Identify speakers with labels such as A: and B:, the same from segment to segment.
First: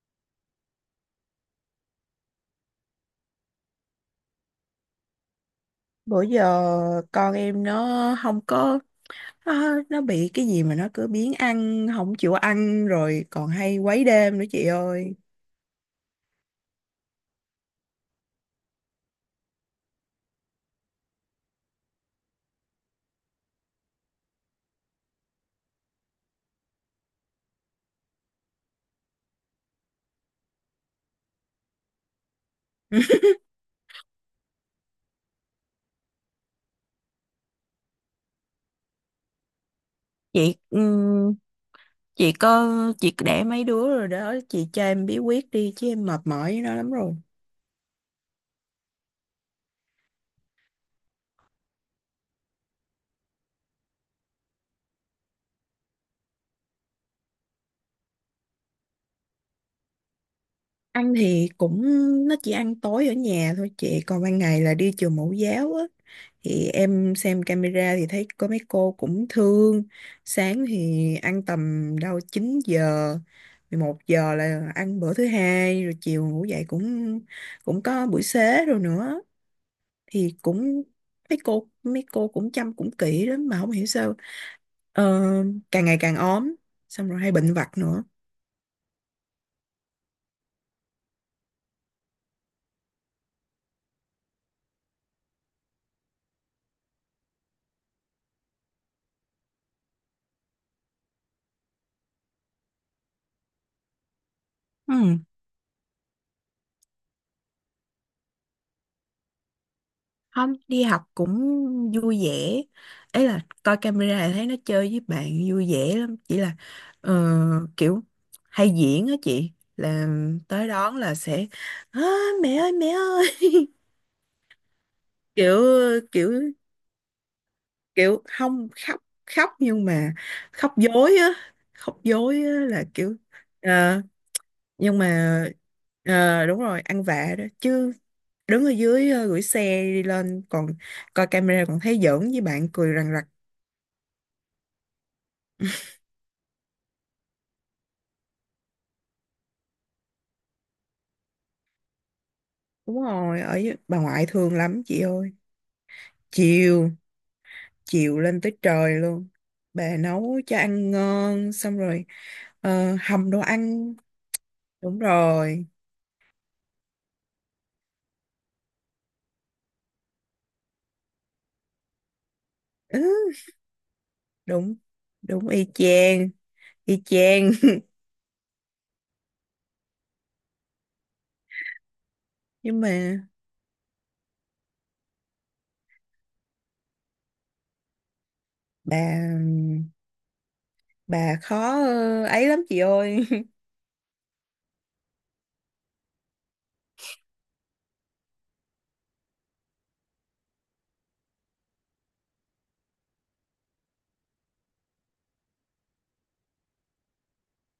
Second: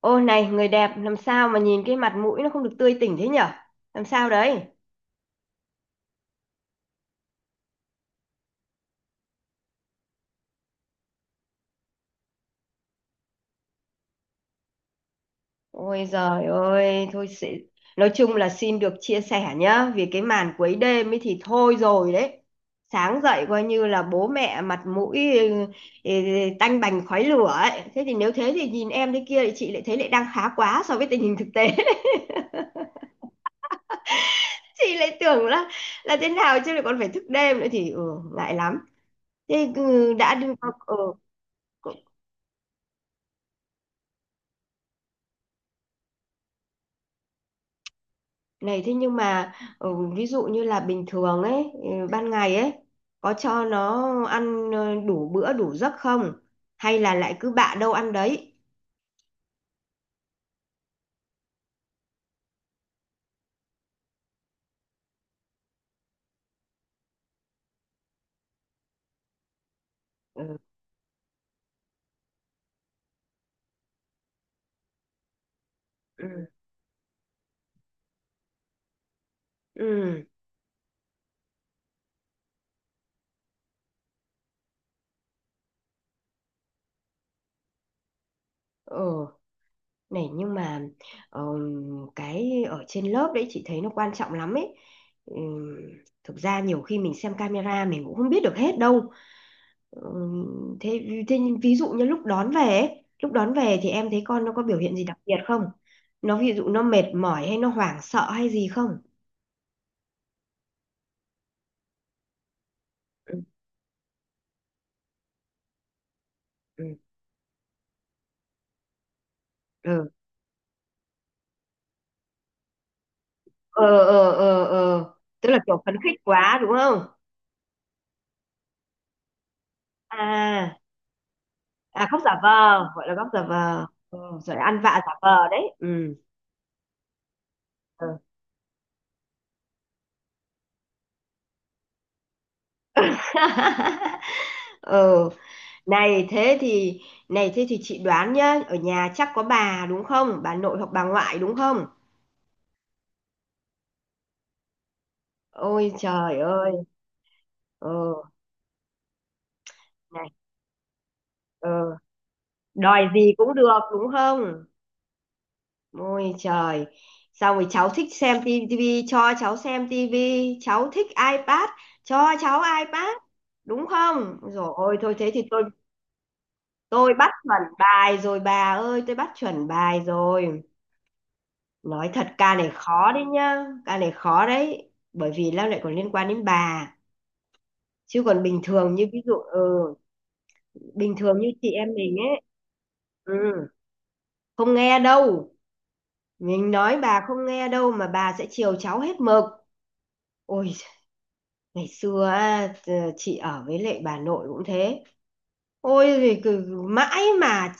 A: Ô này người đẹp, làm sao mà nhìn cái mặt mũi nó không được tươi tỉnh thế nhở? Làm sao đấy?
B: Bữa giờ con em nó không có, nó bị cái gì mà nó cứ biếng ăn không chịu ăn, rồi còn hay quấy đêm nữa chị ơi.
A: Ôi giời ơi, thôi sẽ... nói chung là xin được chia sẻ nhá, vì cái màn quấy đêm ấy thì thôi rồi đấy. Sáng dậy coi như là bố mẹ mặt mũi ừ, tanh bành khói lửa ấy. Thế thì nếu thế thì nhìn em thế kia thì chị lại thấy lại đang khá quá so với tình hình thực tế. Chị lại tưởng là thế nào, chứ lại còn phải thức đêm nữa thì ngại lắm. Thế đã đi
B: Chị
A: ừ.
B: chị có, chị để mấy đứa rồi đó, chị cho em bí quyết đi chứ em mệt mỏi với nó lắm rồi.
A: Này thế nhưng mà, ừ, ví dụ như là bình thường ấy, ban ngày ấy, có cho nó ăn đủ bữa đủ giấc không? Hay là lại cứ bạ đâu ăn đấy?
B: Ăn thì cũng, nó chỉ ăn tối ở nhà thôi chị, còn ban ngày là đi trường mẫu giáo á, thì em xem camera thì thấy có mấy cô cũng thương.
A: Ừ.
B: Sáng thì ăn tầm đâu 9 giờ, 11 giờ là ăn bữa thứ hai rồi, chiều ngủ
A: Ừ.
B: dậy cũng cũng có buổi xế rồi nữa,
A: Ừ.
B: thì cũng mấy cô cũng chăm cũng kỹ lắm mà không hiểu sao ờ, càng ngày càng ốm, xong rồi hay bệnh vặt nữa.
A: Ừ. Này nhưng mà, ờ, cái ở trên lớp đấy chị thấy nó quan trọng lắm ấy. Ừ, thực ra nhiều khi mình xem camera mình cũng không biết được hết đâu. Thế nhưng ví dụ như lúc đón về ấy, lúc đón về thì em thấy con nó có biểu hiện gì đặc
B: Ừ.
A: biệt không? Nó ví dụ nó mệt mỏi hay nó hoảng sợ hay gì không?
B: Không đi học cũng vui vẻ, ấy
A: Ừ,
B: là coi camera là thấy nó chơi với bạn vui vẻ lắm, chỉ là
A: ừ,
B: ờ, kiểu hay diễn á chị, là
A: ừ.
B: tới đón là sẽ "Á, mẹ ơi, mẹ ơi."
A: Ờ, ờ, ờ, ờ. Tức là
B: kiểu
A: kiểu phấn khích
B: kiểu
A: quá đúng không?
B: kiểu không khóc, khóc nhưng mà
A: À,
B: khóc dối á, khóc
A: à khóc
B: dối
A: giả vờ,
B: á là
A: gọi là
B: kiểu
A: khóc giả vờ.
B: ờ,
A: Ừ, rồi ăn
B: nhưng
A: vạ giả
B: mà
A: vờ đấy. Ừ.
B: đúng rồi, ăn vạ đó chứ.
A: Ừ.
B: Đứng ở dưới gửi xe đi lên còn coi camera còn thấy giỡn với bạn cười rằng rặc.
A: Ừ, này thế thì này thế thì chị đoán nhá, ở nhà chắc có bà đúng không, bà nội hoặc bà ngoại đúng không?
B: Đúng rồi, ở dưới- bà ngoại thương lắm chị ơi.
A: Ôi trời ơi.
B: Chiều,
A: Ờ.
B: chiều lên tới trời luôn. Bà
A: Này.
B: nấu cho ăn ngon,
A: Ờ.
B: xong rồi
A: Đòi
B: hầm
A: gì
B: đồ
A: cũng được
B: ăn.
A: đúng không?
B: Đúng rồi.
A: Ôi trời. Xong rồi cháu thích xem tivi cho cháu xem tivi, cháu thích iPad cho cháu iPad,
B: Ừ,
A: đúng không? Rồi
B: đúng,
A: ôi thôi thế thì
B: đúng
A: tôi
B: y chang, y
A: tôi bắt
B: chang.
A: chuẩn bài rồi bà ơi, tôi bắt chuẩn bài rồi. Nói thật ca này
B: Nhưng
A: khó đấy
B: mà
A: nhá, ca này khó đấy, bởi vì nó lại còn liên quan đến bà. Chứ còn bình thường
B: bà
A: như ví dụ bình
B: bà
A: thường như chị
B: khó
A: em mình ấy.
B: ấy lắm chị ơi.
A: ừ, Không nghe đâu. Mình nói bà không nghe đâu, mà bà sẽ chiều cháu hết mực. Ôi, ngày xưa á, t- chị ở với lại bà nội cũng thế. Ôi, thì cứ- mãi mà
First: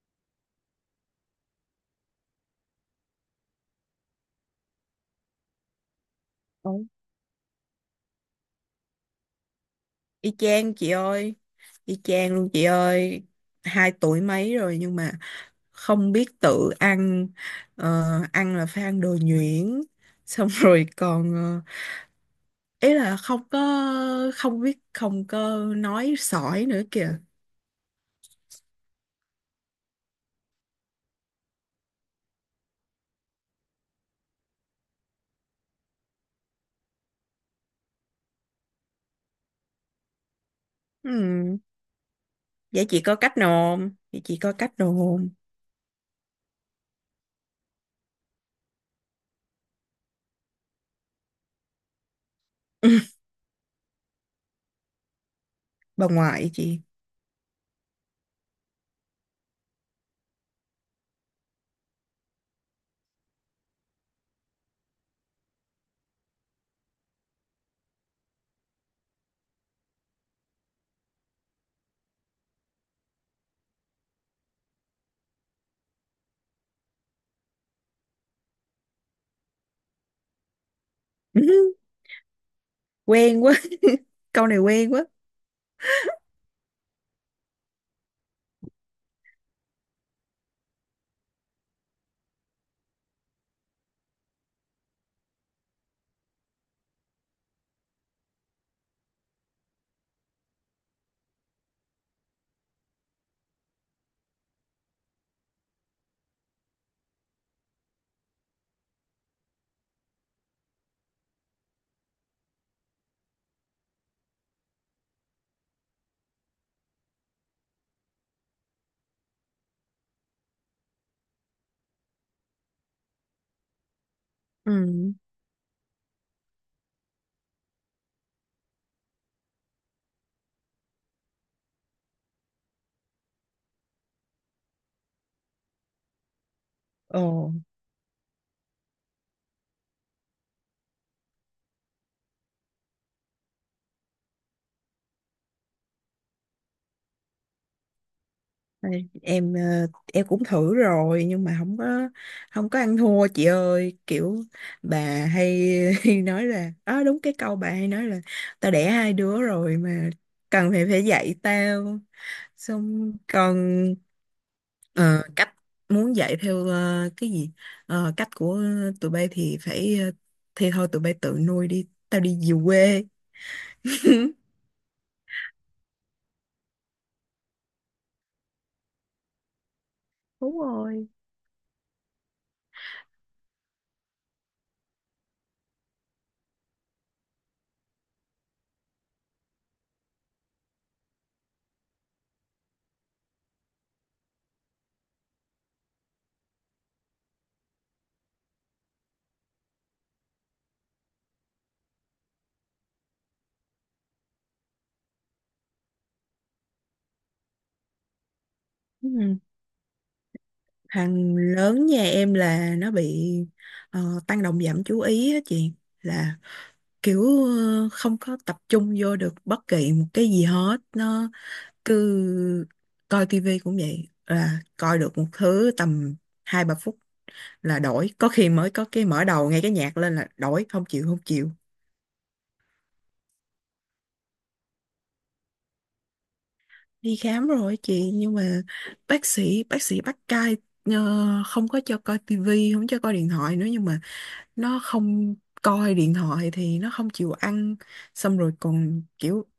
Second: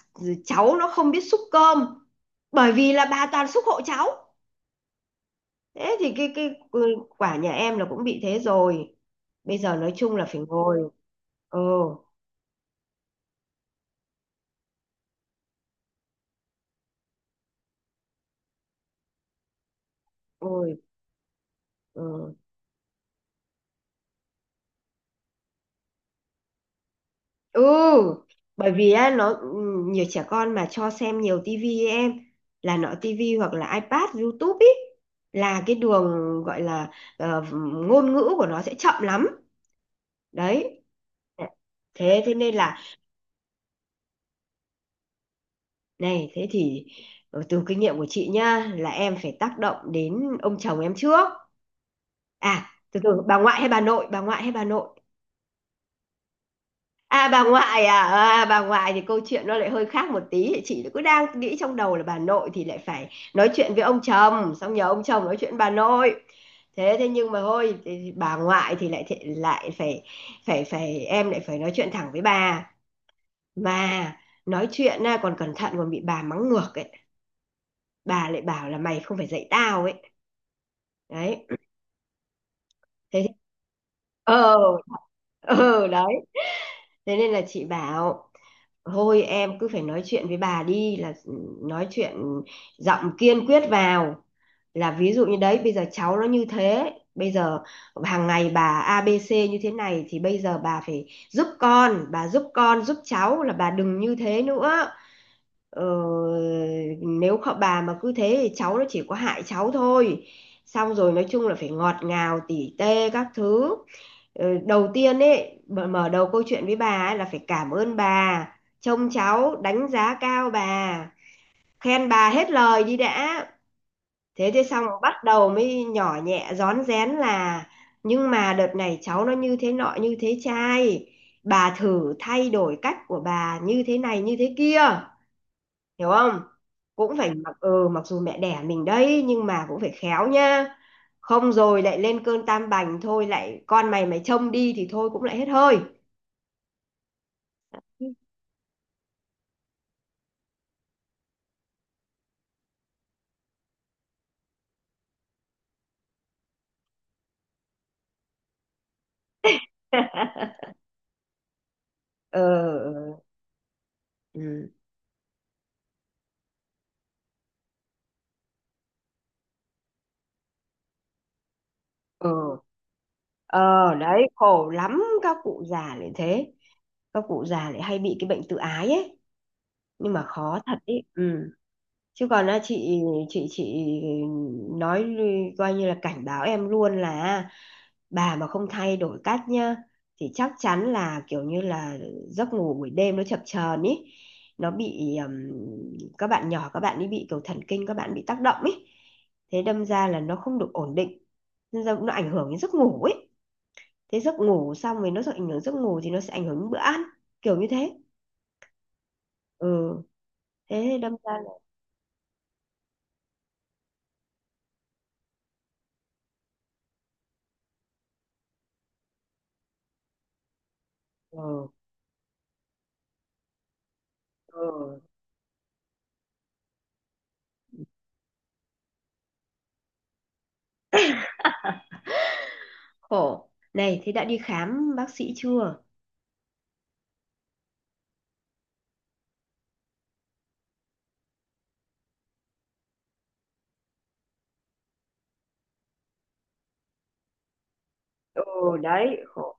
A: cháu nó không biết xúc cơm. Bởi vì là bà toàn xúc hộ cháu. Thế thì cái
B: Ừ.
A: quả nhà em là cũng bị thế rồi. Bây giờ nói chung là
B: Y
A: phải
B: chang
A: ngồi.
B: chị ơi,
A: Ừ,
B: y chang luôn chị ơi. Hai tuổi mấy rồi nhưng mà không biết tự ăn. Ờ, ăn là phải ăn đồ nhuyễn. Xong
A: ngồi.
B: rồi còn
A: Ừ.
B: ý là không có, không biết không có nói sỏi nữa kìa.
A: Ừ, bởi vì á nó nhiều trẻ con mà cho xem nhiều tivi ấy em, là nọ tivi hoặc là iPad, YouTube ý là cái đường gọi là ờ, ngôn ngữ của nó sẽ chậm lắm. Đấy.
B: Ừ,
A: Thế thế nên là,
B: vậy chị có cách nào không? Vậy chị có cách nào không?
A: này thế thì, từ kinh nghiệm của chị nhá, là em phải tác động đến ông chồng em trước. À, từ từ, bà ngoại hay bà nội, bà ngoại hay bà nội?
B: Bà ngoại chị.
A: À bà ngoại à, ờ, à bà ngoại thì câu chuyện nó lại hơi khác một tí. Chị cứ đang nghĩ trong đầu là bà nội thì lại phải nói chuyện với ông chồng, xong nhờ ông chồng nói chuyện với bà nội. Thế thế nhưng mà thôi, thì bà ngoại thì lại phải phải phải em lại phải nói chuyện thẳng với bà. Mà nói chuyện à, còn cẩn thận còn bị bà mắng ngược ấy, bà lại bảo là mày không phải dạy tao ấy. Đấy. Thế.
B: Quen quá, câu
A: Ờ.
B: này quen quá.
A: Ờ. Đấy, thế nên là chị bảo thôi em cứ phải nói chuyện với bà đi, là nói chuyện giọng kiên quyết vào, là ví dụ như đấy bây giờ cháu nó như thế, bây giờ hàng ngày bà a ABC như thế này thì bây giờ bà phải giúp con, bà giúp con giúp cháu, là bà đừng như thế nữa. Ờ, nếu họ bà mà cứ thế thì cháu nó chỉ có hại cháu thôi. Xong rồi nói chung là phải ngọt ngào tỉ tê các thứ. Ờ, đầu tiên ấy, mở mở đầu câu chuyện với bà ấy là phải cảm ơn bà trông cháu, đánh giá cao bà, khen bà hết lời đi đã. Thế thế xong rồi
B: Ừ.
A: bắt đầu mới nhỏ nhẹ rón rén, là nhưng mà đợt này cháu nó như thế nọ như thế trai, bà thử thay đổi cách của bà như thế này như thế kia, hiểu không? Cũng phải
B: Ồ.
A: mặc ừ mặc dù mẹ đẻ mình đấy, nhưng mà cũng phải khéo nha. Không rồi lại lên cơn tam bành, thôi lại con mày mày trông đi thì thôi, cũng lại hết hơi.
B: Đây, em cũng thử rồi nhưng mà không có ăn thua chị ơi, kiểu bà hay nói là, đó đúng cái câu bà hay nói là tao đẻ hai đứa rồi mà cần phải phải dạy tao.
A: Ờ.
B: Xong còn
A: ừ,
B: ờ, cách muốn dạy theo cái gì. Ờ, cách của tụi bay thì phải thì thôi tụi bay tự nuôi đi tao đi về
A: ừ.
B: quê.
A: Ờ đấy, khổ lắm, các cụ già lại thế, các cụ già lại hay bị cái bệnh tự ái ấy. Nhưng mà khó
B: Đúng
A: thật ấy
B: rồi.
A: ừ. Chứ còn á, chị nói lư- coi như là cảnh báo em luôn là bà mà không thay đổi cách nhá thì chắc chắn là kiểu như là giấc ngủ buổi đêm nó chập chờn ý. Nó bị các bạn nhỏ, các bạn ấy bị kiểu thần kinh, các bạn bị tác động ý. Thế đâm ra là nó không được ổn định, nên ra nó ảnh hưởng đến giấc ngủ ấy. Thế giấc ngủ xong rồi nó sẽ ảnh hưởng giấc ngủ, thì nó sẽ ảnh hưởng đến bữa ăn, kiểu như thế.
B: Ừ.
A: Ừ, thế đâm ra
B: Thằng
A: là
B: lớn nhà em là nó bị tăng động giảm chú ý á chị, là kiểu không có tập trung vô được bất kỳ một cái gì hết, nó
A: ừ,
B: cứ coi tivi cũng vậy, là coi
A: ừ
B: được một thứ tầm hai ba phút là đổi, có khi mới có cái mở đầu nghe cái nhạc lên là đổi không chịu, không chịu.
A: khổ. Này thế đã đi khám bác sĩ chưa?
B: Đi khám rồi chị nhưng mà bác sĩ bắt cai, ờ, không có cho coi tivi, không cho coi điện thoại nữa, nhưng mà nó không, coi điện thoại thì nó không chịu ăn, xong rồi
A: Ừ
B: còn
A: đấy
B: kiểu
A: khổ.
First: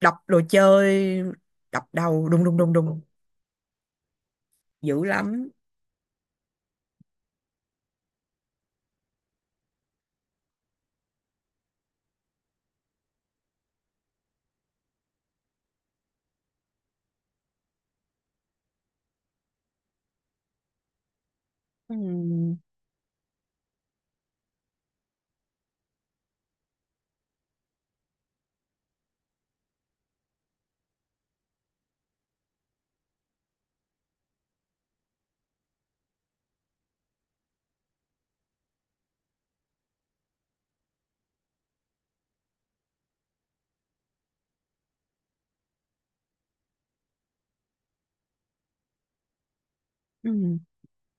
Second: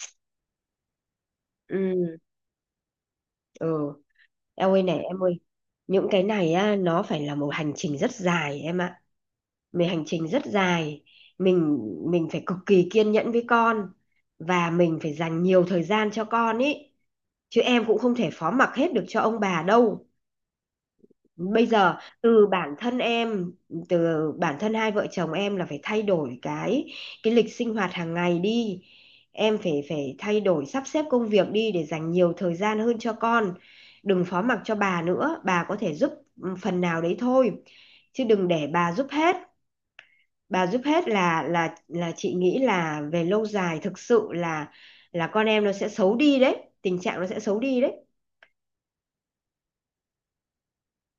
B: đập đồ chơi, đập
A: Ừ.
B: đầu đùng đùng đùng đùng
A: Ừ. Em ơi, này
B: dữ
A: em ơi,
B: lắm.
A: những cái này á nó phải là một hành trình rất dài em ạ. Mình hành trình rất dài. Mình mình phải cực kỳ kiên nhẫn với con, và mình phải dành nhiều thời gian cho con ý. Chứ em cũng không thể phó mặc hết được cho ông bà đâu. Bây giờ
B: Ừ.
A: từ bản thân em, từ bản thân hai vợ chồng em là phải thay đổi cái lịch sinh hoạt hàng ngày đi. Em phải phải thay đổi sắp xếp công việc đi để dành nhiều thời gian hơn cho con. Đừng phó mặc cho bà nữa, bà có thể giúp phần nào đấy thôi, chứ đừng để bà giúp hết. Bà giúp hết là chị nghĩ là về lâu dài thực sự là con em nó sẽ xấu đi đấy, tình trạng nó sẽ xấu đi đấy.
B: Ừ.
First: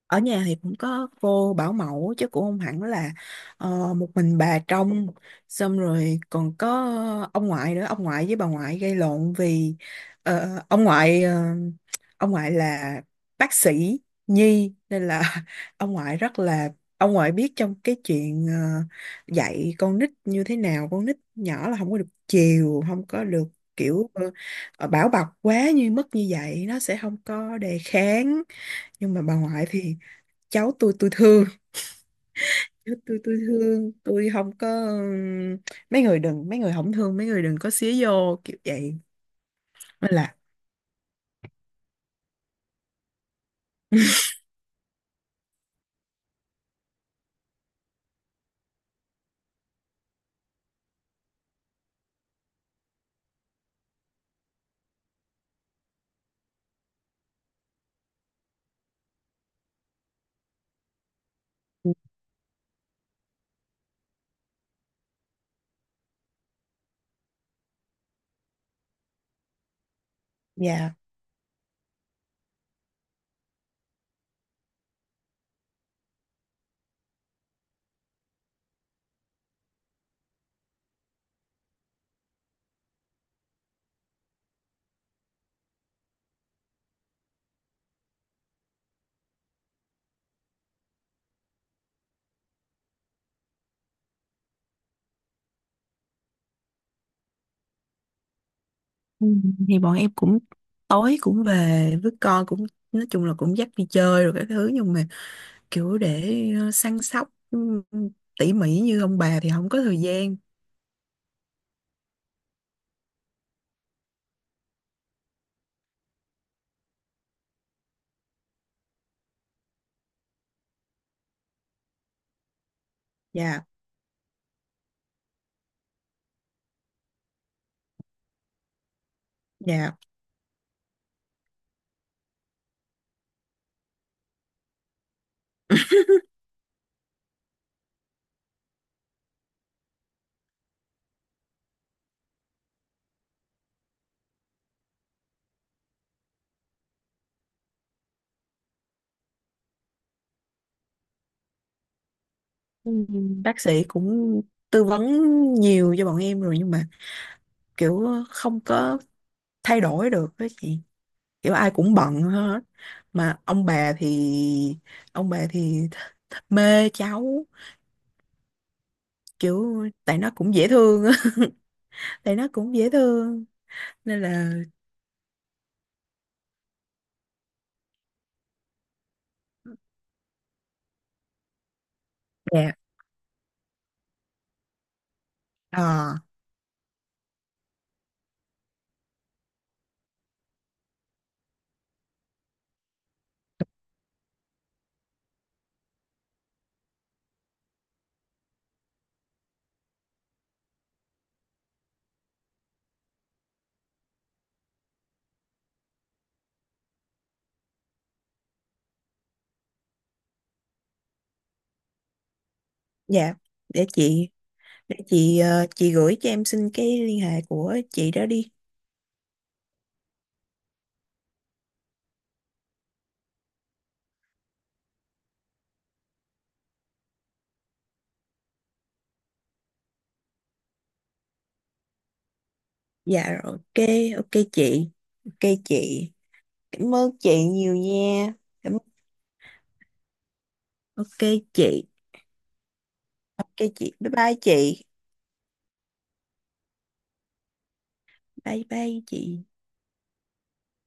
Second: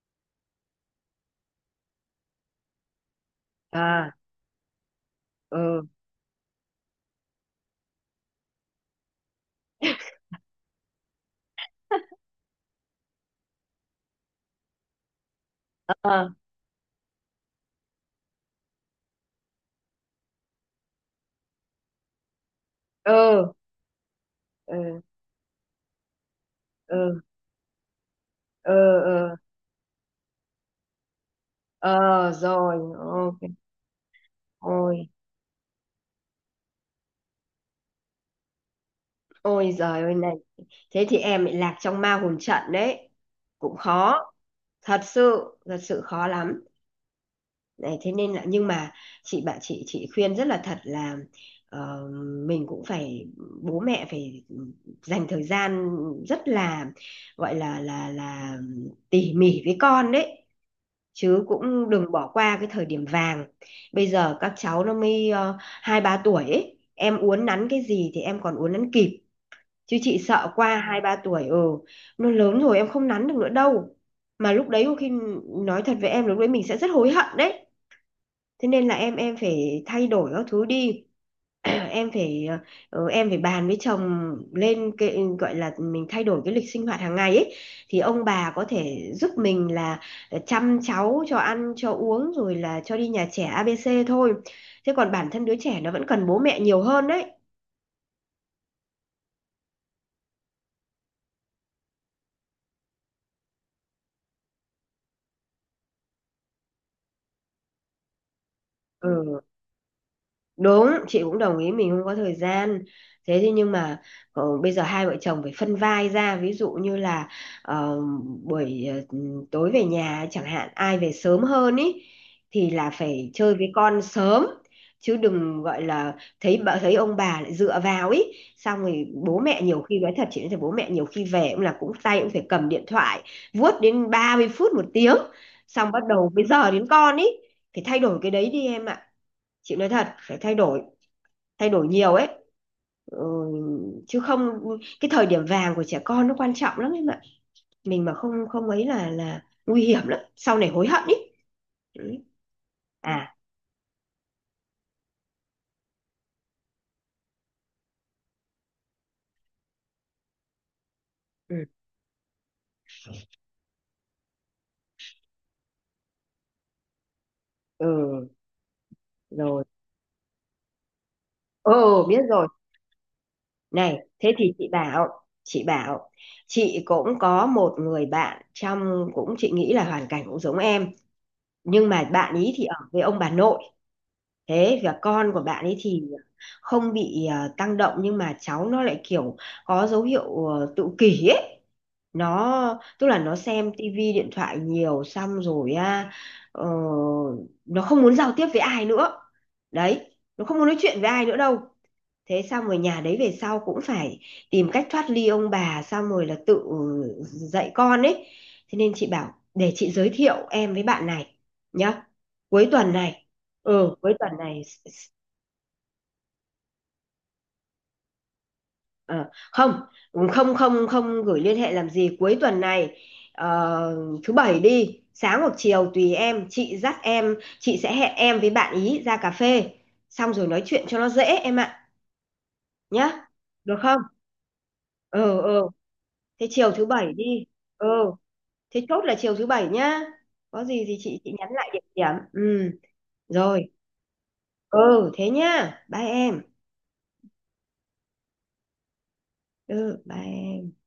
B: Ở nhà thì cũng có cô bảo mẫu chứ cũng không hẳn là một
A: À.
B: mình bà trông, xong
A: Ừ.
B: rồi còn có ông ngoại nữa, ông ngoại với bà ngoại gây lộn vì ờ, ông ngoại ờ, ông ngoại là bác sĩ nhi nên là, ông ngoại
A: Ờ,
B: rất là, ông ngoại biết trong cái chuyện dạy con nít như thế nào, con nít nhỏ là không có được chiều, không có được
A: ừ.
B: kiểu
A: Ừ.
B: bảo bọc quá như mức như vậy, nó sẽ không
A: Ừ.
B: có đề kháng.
A: Ờ.
B: Nhưng mà
A: Ờ.
B: bà ngoại thì cháu tôi thương,
A: Ờ rồi
B: cháu tôi
A: ok.
B: thương tôi không có,
A: Ôi.
B: mấy người đừng, mấy người không thương mấy người đừng có xía vô kiểu vậy
A: Ôi giời
B: mới
A: ơi này,
B: là.
A: thế thì em bị lạc trong ma hồn trận đấy, cũng khó, thật sự khó lắm. Này thế nên là, nhưng mà chị bạn chị khuyên rất là thật là ờ, mình cũng phải, bố mẹ phải dành thời gian rất là, gọi là là tỉ mỉ với con đấy. Chứ cũng đừng bỏ qua cái thời điểm vàng. Bây giờ các cháu nó mới hai ba tuổi ấy, em uốn nắn cái gì thì em còn uốn nắn kịp. Chứ chị sợ qua
B: Dạ.
A: hai ba tuổi ừ, nó lớn rồi em không nắn được nữa đâu. Mà lúc đấy có khi, nói thật với em lúc đấy mình sẽ rất hối hận đấy. Thế nên là em phải thay đổi các thứ đi. Em phải em phải bàn với chồng lên cái gọi là mình thay đổi cái lịch sinh hoạt hàng ngày ấy. Thì ông bà có thể giúp mình là chăm cháu cho ăn cho uống rồi là cho đi nhà trẻ ABC thôi. Thế còn bản thân đứa trẻ nó vẫn cần bố mẹ nhiều hơn đấy.
B: Ừ, thì bọn em cũng tối cũng về với con cũng nói chung là cũng dắt đi chơi rồi các thứ, nhưng mà kiểu để săn sóc tỉ mỉ như ông
A: Ừ.
B: bà thì không có thời gian.
A: Đúng, chị cũng đồng ý mình không có thời gian. Thế thì nhưng mà, bây giờ hai vợ chồng phải phân vai ra, ví dụ như là ờ, buổi tối về nhà chẳng hạn, ai về sớm hơn ý thì là phải chơi
B: Dạ.
A: với con sớm. Chứ đừng gọi là thấy bà, thấy ông bà lại dựa vào ý. Xong rồi bố mẹ nhiều
B: Dạ.
A: khi, nói thật chị nói thật, bố mẹ nhiều khi về cũng là cũng tay cũng phải cầm điện thoại vuốt đến 30 phút một tiếng, xong bắt đầu bây giờ đến con ý. Phải thay đổi cái đấy đi em ạ, chị nói thật phải thay đổi, thay đổi nhiều ấy. ừ, Chứ không cái thời điểm vàng của trẻ con nó quan trọng lắm em ạ, mình mà không không ấy là nguy hiểm lắm, sau này hối hận ý. Ừ.
B: Ừ,
A: À.
B: bác sĩ cũng tư vấn nhiều cho bọn em rồi nhưng mà kiểu không có thay đổi được đó chị, kiểu
A: ừ,
B: ai cũng bận hết, mà ông bà thì th th mê cháu,
A: ừ rồi.
B: kiểu tại nó cũng dễ thương á.
A: Ừ biết
B: Tại nó
A: rồi.
B: cũng dễ thương
A: Này
B: nên
A: thế
B: là.
A: thì chị bảo, chị bảo chị cũng có một người bạn, trong cũng chị nghĩ là hoàn cảnh cũng giống em, nhưng mà bạn ý thì
B: Dạ.
A: ở với ông bà nội. Thế và con của bạn ấy thì
B: ờ
A: không bị tăng động, nhưng mà cháu nó lại kiểu có dấu hiệu tự kỷ ấy. Nó tức là nó xem tivi điện thoại nhiều xong rồi á, ờ, nó không muốn giao tiếp với ai nữa đấy, nó không muốn nói chuyện với ai nữa đâu. Thế xong rồi nhà đấy về sau cũng phải tìm cách thoát ly ông bà xong rồi là tự dạy con ấy. Thế nên chị bảo để chị giới thiệu em với bạn này nhá, cuối tuần này.
B: dạ, để
A: Ừ cuối
B: chị
A: tuần này.
B: để chị chị gửi cho em xin cái liên hệ của chị đó đi.
A: Ờ, không không gửi liên hệ làm gì, cuối tuần này ờ, thứ bảy đi, sáng hoặc chiều tùy em, chị dắt em, chị sẽ hẹn em với bạn ý ra cà phê xong rồi nói chuyện cho nó dễ em ạ, nhá,
B: Dạ rồi,
A: được
B: ok.
A: không?
B: Ok chị.
A: Ờ
B: Ok
A: ờ.
B: chị.
A: Thế chiều thứ
B: Cảm ơn
A: bảy
B: chị
A: đi.
B: nhiều
A: Ờ,
B: nha. cảm
A: thế chốt là chiều thứ bảy nhá, có gì thì
B: ok
A: chị nhắn lại địa
B: chị.
A: điểm ừ.
B: Ok
A: Rồi.
B: chị. Bye bye chị.
A: Ừ thế nhá, bye em.
B: Bye bye chị.
A: Ừ bye em.